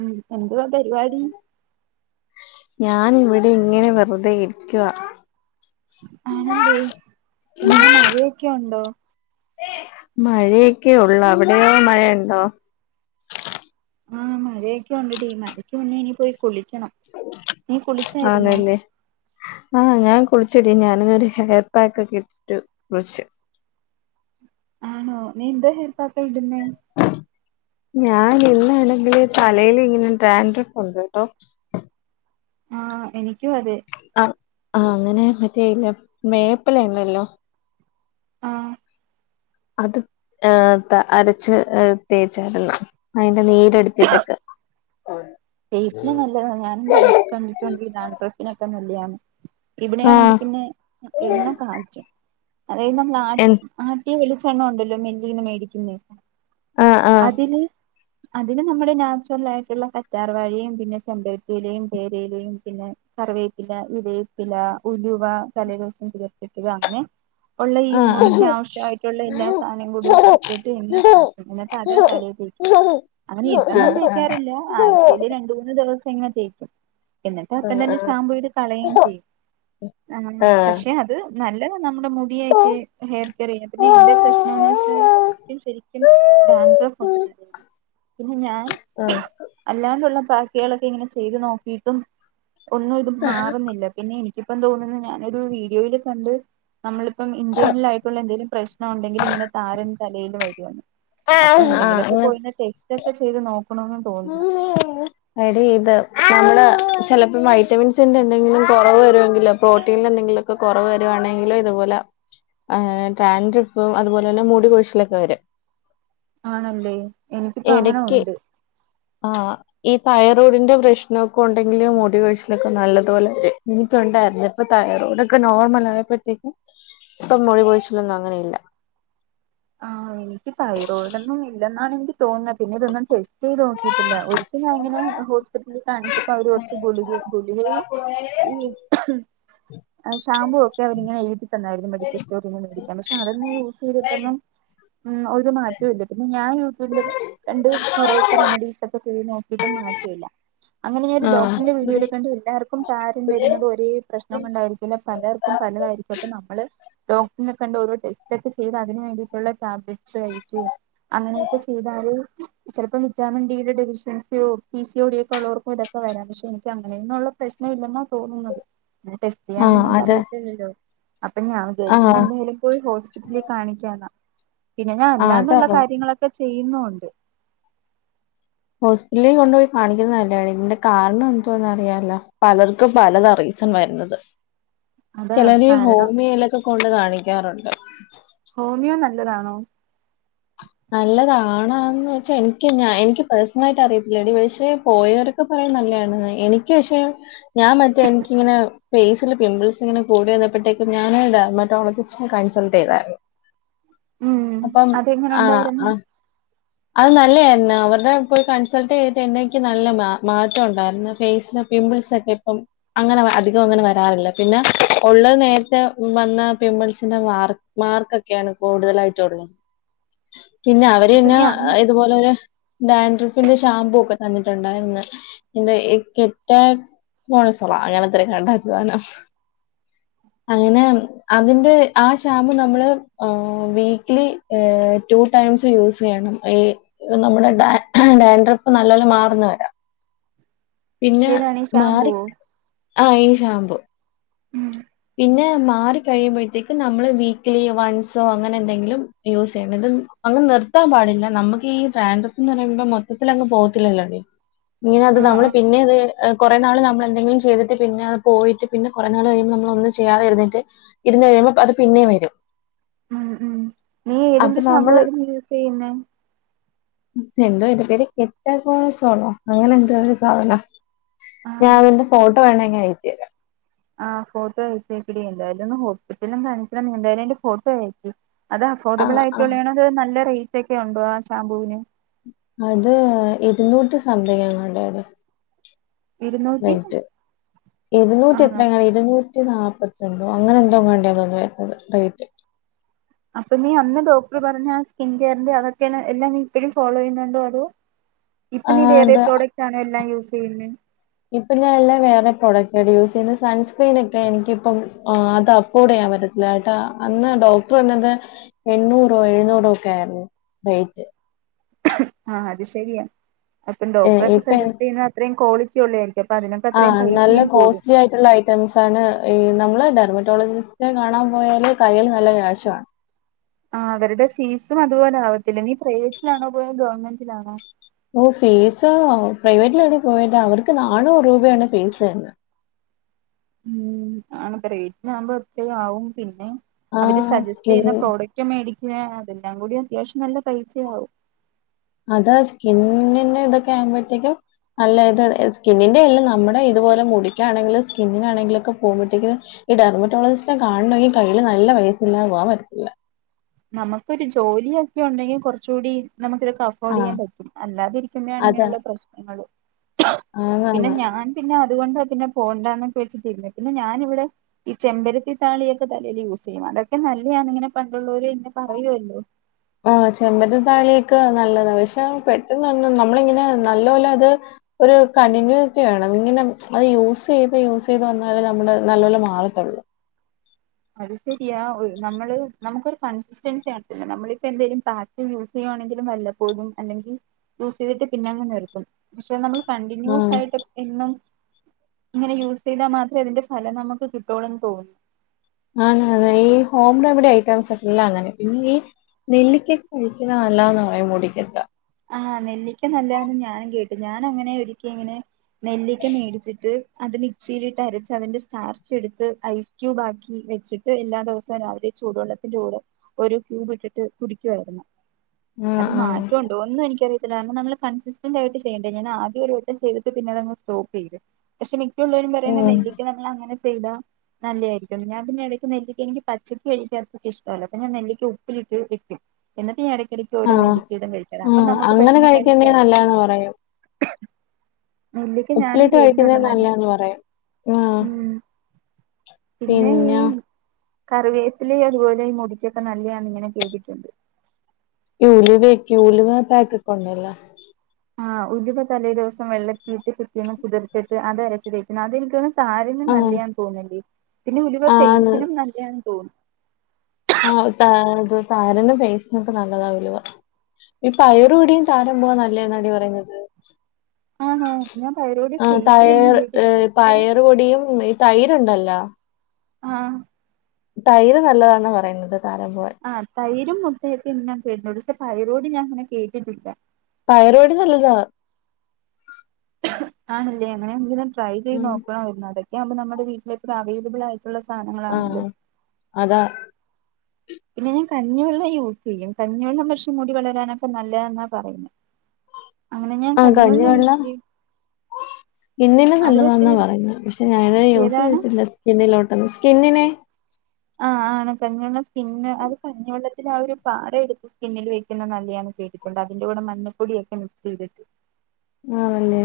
ഉം എന്തുവാ പരിപാടി ഞാൻ ഇവിടെ ഇങ്ങനെ വെറുതെ ഇരിക്കുവ ആണല്ലേ പിന്നെ മഴയൊക്കെ ഉണ്ടോ മഴയൊക്കെയൊള്ള് അവിടെയോ മഴയൊണ്ടോ ആഹ് മഴയൊക്കെ ഒണ്ടടീ മഴയ്ക്ക് മുന്നേ ഇനി പോയി കുളിക്കണം നീ കുളിച്ചായിരുന്നോ ആന്നല്ലേ ആഹ് ഞാൻ കുളിച്ചടി ഞാനിന്നൊരു ഹെയർ പാക്ക് ഒക്കെ ഇട്ടിട്ട് കുളിച്ചു ആണോ നീ എന്താ ഹെയർപ്പാക്ക ഇടുന്നെ ഞാൻ ഇടുന്നാണങ്കില് തലയില് ഇങ്ങനെ ഡാൻട്രഫ് ഉണ്ട് കേട്ടോ ആഹ് എനിക്കും അതെ അ ആഹ് അങ്ങനെ മറ്റേഇല്ല മേപ്പല ഇണ്ടല്ലോ ആഹ് അത് ആഹ് അരച്ച് തേച്ചാരന്ന് അതിന്റെ നീരെടുത്തിട്ടൊക്കെ ആഹ് പേസ്റ്റിന് നല്ലതാ ഞാനും കണ്ടിട്ടുണ്ട് [unintelligible] നൊക്കെ നല്ലതാണ് ആഹ് ഇവിടെയാണെങ്കിൽ പിന്നെ എണ്ണ കാച്ചും അതായത് നമ്മൾ ആ എൻ ആട്ടിയ വെളിച്ചെണ്ണ ഉണ്ടല്ലോ മില്ലീന്ന് മേടിക്കുന്ന ആഹ് ആഹ് അതില് അതില് നമ്മുടെ നാച്ചുറൽ ആയിട്ടുള്ള കറ്റാർവാഴയും പിന്നെ ചെമ്പര ത്തിയിലെയും പേരയിലെയും പിന്നെ കറിവേപ്പില [unintelligible] ചില ഉലുവ തലേ ദിവസം ചേർത്തിട്ടത് അങ്ങനെ ഉള്ള ഈ മുടിക്ക് ആഹ് ആവശ്യമായിട്ടുള്ള എല്ലാ സാധനം കൂടി ഇട്ടിട്ട് എണ്ണ ആഹ് കാച്ചണം എന്നിട്ട് ആ ആ അത് തലയിൽ തേക്ക് [inaudible] അങ്ങനെ എന്നൊന്നും തേക്കാറില്ല ആഴ്ചയില് രണ്ട് മൂന്ന് ദിവസം ഇങ്ങനെ തേക്കും എന്നിട്ട് അപ്പം തന്നെ ഷാമ്പൂ ഇട്ട് കളയും ചെയ്യും പക്ഷെ അത് നല്ലതാ നമ്മുടെ മുടിയൊക്കെ ഹെയർ കെയർ ചെയ്യനെ പിന്നെ എന്റെ പ്രശ്നവെന്ന് വെച്ചാല് ശരിക്കും ബാഡ്രോ കൊണ്ട് [unintelligible] പിന്നെ ഞാൻ ആഹ് ഹം അല്ലാണ്ടുള്ള ബാക്കികളെക്കെ ഇങ്ങനെ ചെയ്ത് നോക്കിട്ടും ഒന്നും ഇത് മാറുന്നില്ല പിന്നെ എനി ക്ക് ഇപ്പം തോന്നുന്നു ഞാനൊരു വീഡിയോയിൽകണ്ട് നമ്മളിപ്പം ഇന്റേണൽ ആയിട്ടുള്ള എന്തെങ്കിലും പ്രശ്നം ഉണ്ടെങ്കിൽ ഇങ്ങനെ താരൻ തലേല് വരുവെന്ന്. അപ്പൊ ആ ആ എന്തെങ്കിലൊക്കെ അങ്ങനെ പോയിന ടെസ്റ്റ് ഒക്കെ ചെയ്ത് നോക്കണന്ന് തോന്നുന്നു. എടി ഇത് നമ്മള് ചിലപ്പോ വൈറ്റമിൻസിന്റെ എന്തെങ്കിലും കുറവ് വരുമെങ്കിലോ പ്രോട്ടീനി എന്തെങ്കിലും ഒക്കെ കുറവ് വരുവാണെങ്കിലും ഇതുപോല ആഹ് ട്രാൻ ട്രിപ്പും അതുപോലെ തന്നെ മൂടി കൊഴിച്ചിലൊക്കെ വരും. ആണല്ലേ? എനിക്കിപ്പ അങ്ങന ഇടയ്ക്ക് ഉണ്ട്. ആഹ് ഈ തൈറൊഡിന്റെ പ്രശ്നഒക്കെ ഉണ്ടെങ്കിലും മുടി കൊഴിച്ചിലൊക്കെ നല്ലതുപോലെ വരും എനിക്ക് ഒണ്ടാരുന്നു ഇപ്പൊ തൈറോയ്ഡ് ഒക്കെ നോർമൽ ആയപ്പോത്തേക്കും ഇപ്പം മുടിപൊഴിച്ചിലൊന്നും അങ്ങനെ ഇല്ല. ആ എനിക്ക് തൈറോയ്ഡൊന്നും ഇല്ലെന്നാണ് എനിക്ക് തോന്ന പിന്നെ ഇതൊന്നും ടെസ്റ്റ് ചെയ്ത് നോക്കിട്ടില്ല ഒരിക്കലങ്ങനെ ഹോസ്പിറ്റലിൽ കാണിച്ചപ്പോ അവര് കുറച്ച് ഗുളികയും ഗുളികയോ ഈ ആ ഷാമ്പൂ ഒക്കെ അവരിങ്ങനെഎഴുതി തന്നായിരുന്നു മെഡിക്കൽ സ്റ്റോറിന്ന് മേടിക്കാൻ പക്ഷെ അതൊന്നും യൂസ് ചെയ്തിട്ടോന്നും ഉം ഒരു മാറ്റോം ഇല്ല പിന്നെ ഞാൻ യൂട്യൂബില് കണ്ട് കൊറെയൊക്കെ റെമഡീസ് ഒക്കെ ചെയ്ത് നോക്കിട്ടും മാറ്റഇല്ല. അങ്ങനെ ഞാൻ ഒരു ആഹ് ഡോക്ടറിന്റെ വീഡോയിൽക്കണ്ട് എല്ലർ ക്കും താരൻ വരുന്നത് ഒരേ പ്രശ്നം കൊണ്ടായിരിക്കില്ല പലർക്കും പലതായിരിക്കും അപ്പ നമ്മള് ഡോക്ടറിനെ കണ്ട് ഓരോ ടെസ്റ്റ് ഒക്കെ ചെയ്ത് അതിന് വേണ്ടി ഉള്ള ടാബ്ലെറ്റ്സ് കഴിക്കുകെം അങ്ങനെഓക്കെ ചെയ്താല് ചിലപ്പോ വിറ്റാമിൻ ഡി യുടെ ഡെവിഷസിയോ, പി സി യോ ഡിഒക്കെ ഉള്ളവർക്കും ഇതൊക്കെ വരാം പക്ഷെ എനിക്ക് അങ്ങനെന്നുള്ള പ്രശ്നഇല്ലെന്നാ തോന്നുന്നത് എ ടെ ആഹ് ചെയ്യാനൊന്നും അതെ പറയത്തില്ലല്ലോ? അപ്പ ഞാൻ ആഹ് വിചാരിക്കുന്നേഎന്തായാലും പോയി ഹോസ്പിറ്റലിൽ കാണിക്കാന്നാ. പിന്നെ ഞാൻ ആഹ് അല്ലാണ്ടുള്ള അതാവാം കാര്യങ്ങളൊക്കെ ചെയ്യുന്നുണ്ട്. ഹോസ്പിറ്റലിൽ കൊണ്ടുപോയി കാണിക്കുന്നേ നല്ല താടി ഇതിന്റെ കാരണം എന്തുവാന്ന് അറിയാല്ലോ? പലർക്കും പലതറിയും സൺ വരുന്നത് അതാ ചിലര് കാരണം ഹോമിയിലൊക്കെ കൊണ്ട് കാണിക്കാറുണ്ട്. ഹോമിയോ നല്ലതാണോ? നല്ലതാണാന്ന് വെച്ചാൽഎനിക്ക് ഞാൻ എനിക്ക് പേഴ്സണൽ ആയിട്ട് അറിയത്തില്ലടി പക്ഷെ പോയൊര് ഓക്കെ പറയും നല്ലആണന്ന് എനിക്ക് പക്ഷെ ഞാൻ മറ്റേ എനിക്കിങ്ങനെ ഫേസില് പിമ്പിൾസ് ഇങ്ങനെ കൂടി വന്നപ്പോഴത്തേക്കും ഞാൻ ഡർമറ്റോളജി സ്‌നെ കൺസൾട്ട് ചെയ്താരുന്നു. ഉം അതെങ്ങനെ ആ ആ ഉണ്ടായിരുന്നു? അത് നല്ലയിരുന്നു അവരുടെ പോയി കൺസൾട്ട് ചെയ്തിട്ട് എനിക്ക് നല്ല മാ മാറ്റം ഉണ്ടാരുന്നു ഫേസ് പിംമ്പിൾസ് ഒക്കെ ഇപ്പം അങ്ങനെ വ അധികം അങ്ങന വരാറില്ല പിന്നെ ഉള്ള നേരത്തെ വന്ന പിമ്പിൾസിന്റെ മാർ മാർക്കൊക്കെയാണ് കൂടുതലായിട്ടുള്ളത് പിന്നെ അവര് അപ്പൊ പിന്നെ നീ അന്ന് ഇതുപോലെ ഒരു ഡാൻഡ്രിഫിന്റെ ഷാമ്പൂ ഒക്കെ തന്നിട്ടുണ്ടാരുന്നു. എന്തുവാ എ കെറ്റാ സ്കാസറോ അയാൾ അത്ര കണ്ടാ സാനം. അങ്ങനെ ആണ് അതിന്റെ ആ ഷാമ്പു നമ്മള് a weekly a two times use ചെയ്യണം. ഈ നമ്മുടെ ഡ ഡാൻട്രിപ്പ് നല്ല പോലെ മാറ്ന്ന വരെ. പിന്നെ ഏതാണ് ഈ മാറി ഷാംമ്പൂവോ ആ ഈ ഷാംമ്പൂ. ഉം. പിന്നെ മാറി കഴിയുമ്പോഴത്തേക്കും നമ്മള് വീക്ക്ലി വൺസോ അങ്ങനെ എന്തെങ്കിലും യൂസ് ചെയ്യണം ഇത് അങ്ങ് നിർത്താൻ പാടില്ല നമ്മക്കി ഡാൻഡ്രഫ് എന്ന് പറയുമ്പോ മൊത്തത്തിൽ അങ്ങ് പോത്തില്ലല്ലോടി. ഇങ്ങനെ അത് ആഹ് നമ്മള് ആഹ് പിന്നെ അതില് ഏ കുറെ നാൾ നമ്മള് എന്തെങ്കിലും ചെയ്തിട്ട് പിന്നെ അത് പോയിട്ട് പിന്ന കുറേ നാൾ കഴിയുമ്പോ നമ്മ ഒന്നും ചെയ്യാതെ ഇരുന്നിട്ട് ഇരുന്ന് കഴിയുമ്പോ അത് പിന്നെ വരും ഉം ഉം നീ അപ്പൊ ഏതിന്റെ ഷാമ്പ് നമ്മൾ വരും യൂസ് ചെയ്യുന്നേ? എന്തോന്റെ പേര്? കെട്ടകേണസോലോ, അങ്ങനെ എന്തോ ഒരു സാധനം. ആഹ് ഞാൻതിന്റെ ഫട്ടോ വേണെങ്ങ- അയച്ച് തരാം. ആഹ ഫോട്ടോ അയച്ച ഇപ്പടി, എന്തായാല ഒന്ന് ഹോസ്പിറ്റലും- കാണിച്ച എന്തായാലും അതിന്തേയ് ഫോട്ടോ അയച്ചു- അത് ആ അഫോർഡബിൾ- ആ ആയിട്ടുള്ളണോ? അത് നല്ല റേറ്റ് ഒക്കെ ഉണ്ടോ? ആ ഷാംമ്പൂവിന്. അത് ഇരുന്നൂറ്റി സംതിങ് അവിടെ. ഇരുന്നൂറ്റി ററ്റ് എരുന്നൂറ്റി എത്ര ആണോ കണ- ഇരുന്നൂറ്റി നാൽപ്പത്തി രണ്ടോ? അങ്ങനെ എന്തോ? വണ്ടിയ തോന്ന വരുന്നത് റേറ്റ്. അപ്പൊ നീ അന്ന് ഡോക്ടർ പറഞ്ഞ- ആ സ്കിൻ കെയറിന്റെ അതൊക്കെ എല്ലാം നീ ഇപ്പോഴും ഫോളോ ചെയ്യുന്നുണ്ടോ? അതോ- [inaudible] ഇപ്പോ നീ വേറെ അത് പ്രോഡക്റ്റ്- ആണോ എല്ലാം യൂസ് ചെയ്യുന്നത്? ഇപ്പം ഞാൻ എല്ലാം വേറെ പ്രോഡക്റ്റ് ആയിട്ട് യൂസ് ചെയ്യുന്നത് സൺക്രീന ഒക്കെ- എനിക്ക ഇപ്പം അത് അഫോർഡ്- ചെയ്യാൻ പറ്റുന്നത്. ട്ടാ അന്ന് ഡോക്ടർ വന്നത് എണ്ണൂറോ, എഴുന്നൂറോ ഒക്കെ ആയിരുന്നു റേറ്റ്. ആഹ അത് ശരിയ അപ്പം ഡോക്ടറ ഒക്കെ ഇപ്പൊ സജെസ്റ്റ് ചെയ്യുന്നത്, അത്രേയും ക്വാളിറ്റി ഉള്ളതരിക്കും. ആഹ നല്ല കോസ്റ്റ്ലി ആയിട്ടുള്ള ഐറ്റം, സ്റ്റെംസ്ണ് ഈ നമ്മള്, ഡെർമറ്റോളജിജിസ്റ്റ് കാണാൻ- പോയാല് കൈയിൽ നല്ല കാശുംവേണം. ആ അവരുടെ ഫീസും അതുപോലെ ആവത്തില്ല? നീ പ്രൈവറ്റിലാണോ, പോയ ഗവൺമെന്റിലാണോ? ഓ ഫീസ് പ്രൈവറ്റില അവിടെ- പോയിട്ട് അവർക്ക് നാനൂറ്- രൂപയാണ് ഫീസ് എന്ന്. ഉ ആ റേറ്റ്ന ആകുമ്പോ ഒത് ആവും, പിന്നെ അവര് ആഹ് സജസ്റ്റ് സ്കിൻ ചെയ്യുന്ന പ്രോഡക്റ്റ്. ഒറ്റ മേടിക്കുക അതെല്ലാം കൂടി- അത്യാവശ്യം നല്ല പൈസയാകവും. അത സ്കിന്നിന് ഇതൊക്കെ ആകുമ്പോഴത്തേക്കും. അല്ലായത് സ്കിന്നിന്റെ എല്ലാം നമ്മുടെ ഇതുപോലെ മുടിക്കാണെങ്കിലും, സ്കിന്നിനാണെങ്കിലും ഒക്കെ പോകുമ്പോഴേ- ഈ ഡെർമറ്റോളജിജിസ്റ്റ് കാണെങ്കഈ കയ്യിൽ നല്ല വയസ്സില്ലാെ പോകവാൻ പറ്റത്തില്ല. നമുക്കൊരു ജോലിയൊക്കിയ ഉണ്ടെങ്കിൽ കുറച്ചുകൂടി നമുക്ക ഇതൊക്കെ- ചെയ്യാൻ ആഹ് പറ്റും അല്ലാതിെരിക്കുമ്പോഴാണ് അതാ ഇങ്ങനെയുള്ള പ്രശ്നങ്ങള്ൾ പിന്നെ ആന്നാന്ന് ഞാൻ- പിന്നെ അതുകൊണ്ട് പിന്നെ- പോണ്ടന്നൊക്കെ വെച്ചിട്ടി പിന്നെ- ഞാനിവിടെ. ഈ ചെമ്പരത്തി താളിയൊക്കെ തലൽ യൂസ് ചെയ്യും അതൊക്കെ നല്ലതാന്ന് ഇങ്ങനെ പണ്ടുള്ളവര് എന്നന്നെ പറയുമല്ലോ. ആഹ ചെമ്പര താളിയൊക്കെ- നല്ലതാണ് പക്ഷെ, പെട്ടെന്ന്ന്ന നമ്മളിങ്ങനെ നല്ല പോലെ അത്- ഒരു കണ്ടിന്യൂറ്റി വേണം. ഇങ്ങനെ അത് യൂസ് ചെയ്ത്, യൂസ് ചെയ്ത് വന്നാലേ നമ്മുടെ നല്ലപല്ല- മാറത്തുള്ളൂ. അത് ശരിയാ നമ്മള് നമുക്കൊരു കൺസിസ്റ്റൻസി നടത്തില്ല. നമ്മളിപ്പോ എന്തായും- യൂസ് ചെയ്യുവാണെങ്കിലും, വല്ലപ്പോതും അല്ലെങ്കിൽ യൂസ്- ചെയ്തിട്ട് പിന്നെ അങ്ങനെ. എടുക്കും പക്ഷെ നമ്മള് കണ്ടിന്യൂസ് ആഹ്. ആയിട്ട്. എന്നും ഇങ്ങനെ യൂസ് ചെയ്താൽ, മാത്രമേ അതിന്റെ ഫലം നമുക്ക്, കിട്ടയുള്ളൂന്ന് തോന്നുന്നു. ആന ഈ ഹോം റെമിഡി ഐറ്റംസ് ഒക്കെല്ല അങ്ങനെ, പിന്നെ ഈ- നെല്ലിക്ക കഴിക്കുന്ന നല്ലാന്ന് പറയും മുടിക്കട്ട. ആഹ് നെല്ലിക്ക നല്ലന്ന് ഞാനും കേട്ടു, ഞാന അങ്ങനെ ഒരിക്കി- ഇങ്ങനെ നെല്ലിക്ക മേടിച്ചിട്ട്- അത് മിക്സിയിലിട്ട് അരച്ച് അതിന്റെ സ്റ്റാർച്ച് എടുത്ത് ഐസ് ക്യൂബ് ആക്കി വെച്ചിട്ട് എല്ലാ- ദിവസവും രാവിലെ ചൂടു വെള്ളത്തിൽ- ന്റെ കൂടെ ഒരു ക്യൂബ് ഇട്ടിട്ട്- കുടിക്കുവായിരുന്നു. ആഹ് അത് ആഹ്. മാറ്റ- ണ്ടോ ഒന്നും എനിക്കറത്തില്ല. കാരണം നമ്മ കൺസിസ്റ്റന്റ് ആയിട്ട് ചെയ്യണ്ടേ, ഞൻ ആദ്യം ഒരു വട്ടം ചെയ്തിട്ട, പിന്നെ അങ് സ്റ്റോപ്പ് ചെയ്ത്. പക്ഷെ മിക്കുള്ളവരും പറയുന്ന ഉം. നെല്ലിക്ക് നമ്മൾ അങ്ങനെ ചെയ്ത. നല്ലയായിരിക്കും ഞാൻ പിന്നെ ഇടക്ക് നെല്ക്കക്ക് എനിക്ക് പച്ചക്കക്ക് കഴി ചേർക്കക്ക് ഇഷ്ടല്ല. അപ്പ ഞാൻ നെല്ലിക്കക്ക് ഉപ്പിലിട്ട് കിട്ടും. എന്നിട്ട ഈ ഇടയ്ക്കടക്ക് ഓര നല്ലിക്കടും കഴിച്ചു. ആ അങ്ങനെ കഴിക്കണ്ടെങ്കിൽ നല്ലതന്ന് പറയായും. [unintelligible] നല്ലക്ക് ഞാനും ഉപ്പിലിട്ട് കഴിക്കുന്നേ കേട്ടിട്ടുണ്ട നല്ല നല്ലതാന്ന് പറയും. ആഹ് ഉം. പിന്നെ ഈ- കറിവേത്തിലേ അതുപോലെഈ- മുടിക്കൊക്കെ നല്ലതണ ഇങ്ങനെ കേട്ടയിട്ടുണ്ട്. ലിവേക്ക് യ ഉലിവ പാക്ക് കൊണ്ടില്ല. ആഹ് ഉലുവ തലേ ദിവസം വെള്ളത്തിട്ട് കിട്ടിന്ന് കുതിർച്ചിട്ട് അത് അരച്ചു തേറ്റുന്നു, അതെനിക്ക്ന്ന്. താരനും ആഹ് നല്ലൻ തോന്നില്ലേ, പിന്നെ ഉലിവ ആന്ന് ഫേസിനും നല്ലണ് തോന്നുന്നു. ആഹ തത് താരന പേസ്നൊക്കെ നല്ലതാവുലോ ഈ പയറു പൊടി താരന് നല്ലന്നാടി പറയുന്നത് ആണോ ഞാൻ തൈറോയ്ഡ് ആ ഫേസിലൊന്നും തയർ ഏ ഉപയോഗിക്കുന്നില്ല പക്ഷേ പയർ പൊടിയും തൈര്ണ്ടല്ലോ ആഹ തൈര് നല്ലതാണ പറയുന്നത് താരം പോ ആ് തൈരും മുട്ടയക്ക ഇന്നൻ കേടുന്നു പക്ഷെ തൈരോട് ഞാൻ അങ്ങനെ കേട്ടിട്ടില്ല പയറുപൊടി നല്ലതാ ആണല്ലേ അങ്ങനെയാണെങ്കിൽ ട്രൈ ചെയ്ത് ഉം നോക്കണമായിരരുന്നു അതൊക്കെയുമ്പോ നമ്മുടെ വീട്ടിലെപ്പ അവൈലബിൾ ആയി ള്ള ആഹ് സാധനങ്ങളാണല്ലോ അതാ പിന്നെ ഞാൻ കഞ്ഞിവെള്ളം യൂസ് ചെയ്യും കഞ്ഞിവെള്ളം പക്ഷമുടി വളരാനൊക്കെ നല്ലത എന്നാ പറയുന്നത് അങ്ങനെ ഞാൻ കഞ്ഞോള്ളേ യൂസിലി സ്കിന്നിനും പക്ഷേ നല്ലതാന്നാ പറയുന്നത് പക്ഷെ ഞാനത് യൂസ് ഏതാണ് ചെയ്തിട്ടില്ല കിന്നിലോട്ടന്ന് സ്കിന്നിനെ ആ ആണ കഞ്ഞി വെള്ളം സ്കിന്ന് അത് കഞ്ഞിവെള്ളത്തിന് ആ ഒരു പാറ എടുത്തു സ്കിന്നിൽ വെക്കുന്നുന്നത് നല്ലയാന്ന് കേട്ടിട്ടണ്ട് അതിന്റെ കൂടെ മഞ്ഞൊിയ ഒക്കെ മിക്സ് ചെയ്തിട്ട് ആണല്ലേ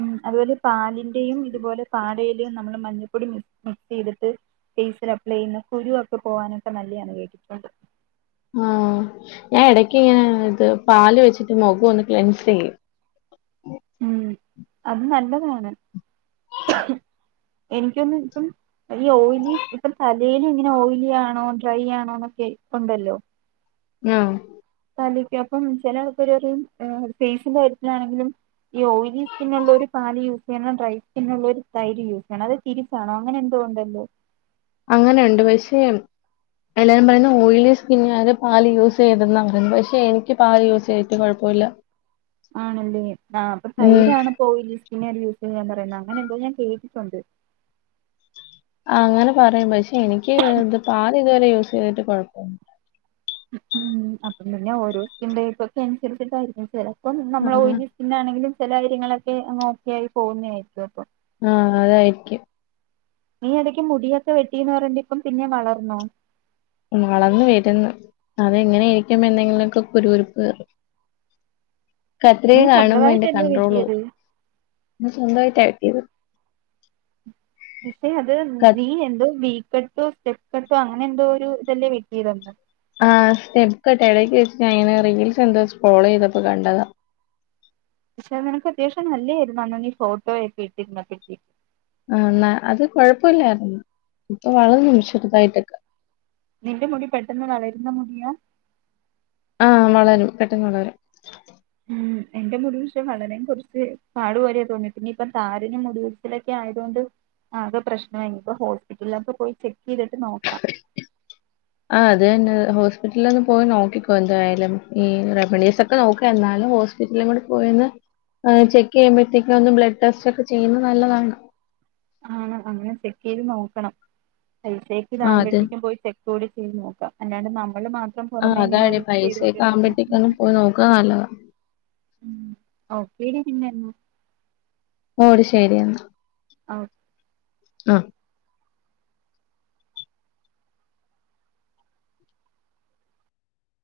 ഉം അതുപോലെ പാലിന്റെയും ഇതുപോലെ പാടയിലും നമ്മള് മഞ്ഞൾപ്പൊടി മിക്സി എടുത്ത് ഫെ സിൽ അപലൈ ചെയ്യുന്ന കുരുവൊക്കെ പോവാനൊക്കെ നല്ലാണ് കേട്ടിട്ടുണ്ട് ആഹ ഞാൻ ഇടക്ക് ഇങ്ങനെ ഇത് പാല് വെച്ചിട്ട് മുഖം ഒന്ന് ക്ലെൻസ് ചെയ്യും ഉം അത് നല്ലതാണ് എനിക്കൊന്ന ഇപ്പം ഈ ഓയിലി ഇപ്പ തലൽ ഇങ്ങനെ ഓയിലി ആണോ ഡ്രൈ ആണോ എന്നൊക്കെ ഉണ്ടല്ലോ ആ തല അപ്പം ചിലൾക്ക ഫേസിന്റെ കാര്യത്തിലാണെങ്കിലും ഈ ഓയിലി സ്കി ഉള്ള ഒരു പാല് യൂസ് ചെയ്യണം ഡ്രൈ സ്കിന്നള്ള ഒരു തൈര് യൂസ് ചെയ്യണം അത് തിരിച്ചാണോ അങ്ങനെ എന്തോ കൊണ്ടല്ലോ അങ്ങനെയുണ്ട് പക്ഷെ എല്ലാവാരും പറയുന്ന ഓയിലി സ്കിന്ന ആര് പാല് യൂസ് ചെയ്താ പറയുന്നത് പക്ഷെ എനിക്ക് പാല് യൂസ് ചെയ്തിട്ട് കുഴപ്പമില്ല [inaudible] ആണല്ലേ ആ അപ്പൊ ഉം തൈരാണ് ഓയിൽ സ്കിൻ പറയുന്ന അങ്ങനെ എന്തോ ഞാൻ കേട്ടിട്ടുണ്ട് ആ അങ്ങനെ പറയും പക്ഷെ എനിക്ക് ഇത് പാൽ ഇതുവരെ യൂസ് ചെയ്തിട്ട് കുഴപ്പന്ന ഉ അപ്പം പിന്നെ ഓരോക്കിപ്പൊക്കെ അനുസരിച്ചിട്ടായിരിക്കും ചിലപ്പോം നമ്മള ആഹ് പിന്നാണെങ്കിലും ചില കാര്യങ്ങളൊക്കെ അോക്കെ ആയി പോകുന്നായിരിക്കും അപ്പൊ ആഹ അതായിരിക്കും നീ ഇടക്ക് മുടിയൊക്കെ വെട്ടീന്ന് പറഞ്ഞിട് ഇപ്പം പിന്നെ വളർന്നോ വളന്ന വരുന്നു അതെങ്ങനൊയിയിരിക്കുമ്പ എന്തെങ്കിലുമൊക്കെ കുരു കുറിപ്പ് കത്രിക നീ കാണുമ്പോ എന്റെ സ്വന്തമായിട്ടല്ലേ കണ്ട്രോൾ വെട്ടിയത് പോകും സ്വന്തമായിട്ട വെട്ടിയത് പക്ഷെ അത് ക- നീ എന്തോ വീ കട്ടോ സ്റ്റെപ്പ് കട്ടോ അങ്ങനെ എന്തോ ഒരു ഇതല്ലേ വെട്ടിയത് അന്ന് ആ് സ്റ്റെപ്പ് കട്ടെ ഇടയ്ക്ക് വെച്ച അങ്ങെ റീൽസ് എന്താ വെച്ച് സ്ക്രോൾ ചെയ്തപ്പോ കണ്ടതാ പക്ഷേ നിനക്ക് അത്യാശ്യം നല്ലായിരുന്നു അന്ന ഫോട്ടോ ഒക്ക ഇട്ടിരുന്നപ്പ ആ അത് കുഴപ്പില്ലായിരുന്നു ഇപ്പൊ വളർന്നു ചെറുതായിട്ടൊക്കെ നിന്റെ മുടി പെട്ടെന്ന് വളരുന്ന മുടിയാ ആ വളരും പെട്ടെന്ന് വളരും ഉം [inaudible] എന്റെ മുടി പക്ഷേ വളരാൻ കുറച്ച് പാടുപോലെ തോന്നി പിന്നെ ഇപ്പം താരനും മുടിവീച്ചലൊക്കെ ആയതുകൊണ്ട് ആകെ പ്രശ്നമായി ഇനിയിപ്പോ ഹോസ്പിറ്റലിൽ പോയി ചെക്ക് ചെയ്തിട്ട് നോക്കാം ആ് അതന്നെ ഹോസ്പിറ്റലിൽ ഒന്ന് പോയി നോക്കിക്കോ എന്തായാലും ഈ റെമഡീസ് ഒക്കെ നോക്ക എന്നാലും ഹോസ്പിറ്റലും കൂടെ പോയന്ന് ചെക്ക് ചെയ്യുമ്പഴത്തേക്കും ഒന്ന് ബ്ലഡ് ടെസ്റ്റ് ഒക്കെ ചെയ്യുന്നത് നല്ലതാണ് ആണ് അങ്ങനെ ചെക്ക് ചെയ്ത് നോക്കണം പൈസേക്ക് ആഹ് അത് ഇതാവകുമ്പോഴത്തേക്കും പോയി ചെക്ക് കൂടി ചെയ്ത് നോക്കാം അല്ലാണ്ട് നമ്മള് മാത്.. ആഹ് അതാണ് പൈസയക്കെ ആവുമ്പോഴത്തേകൊന്ന് പോയി നോക്കുക നല്ലത. ഉ ഓക്ക ടി പിന്നെന്ന.. ഓ ശരി എന്നാ. ഓക്കെ ആ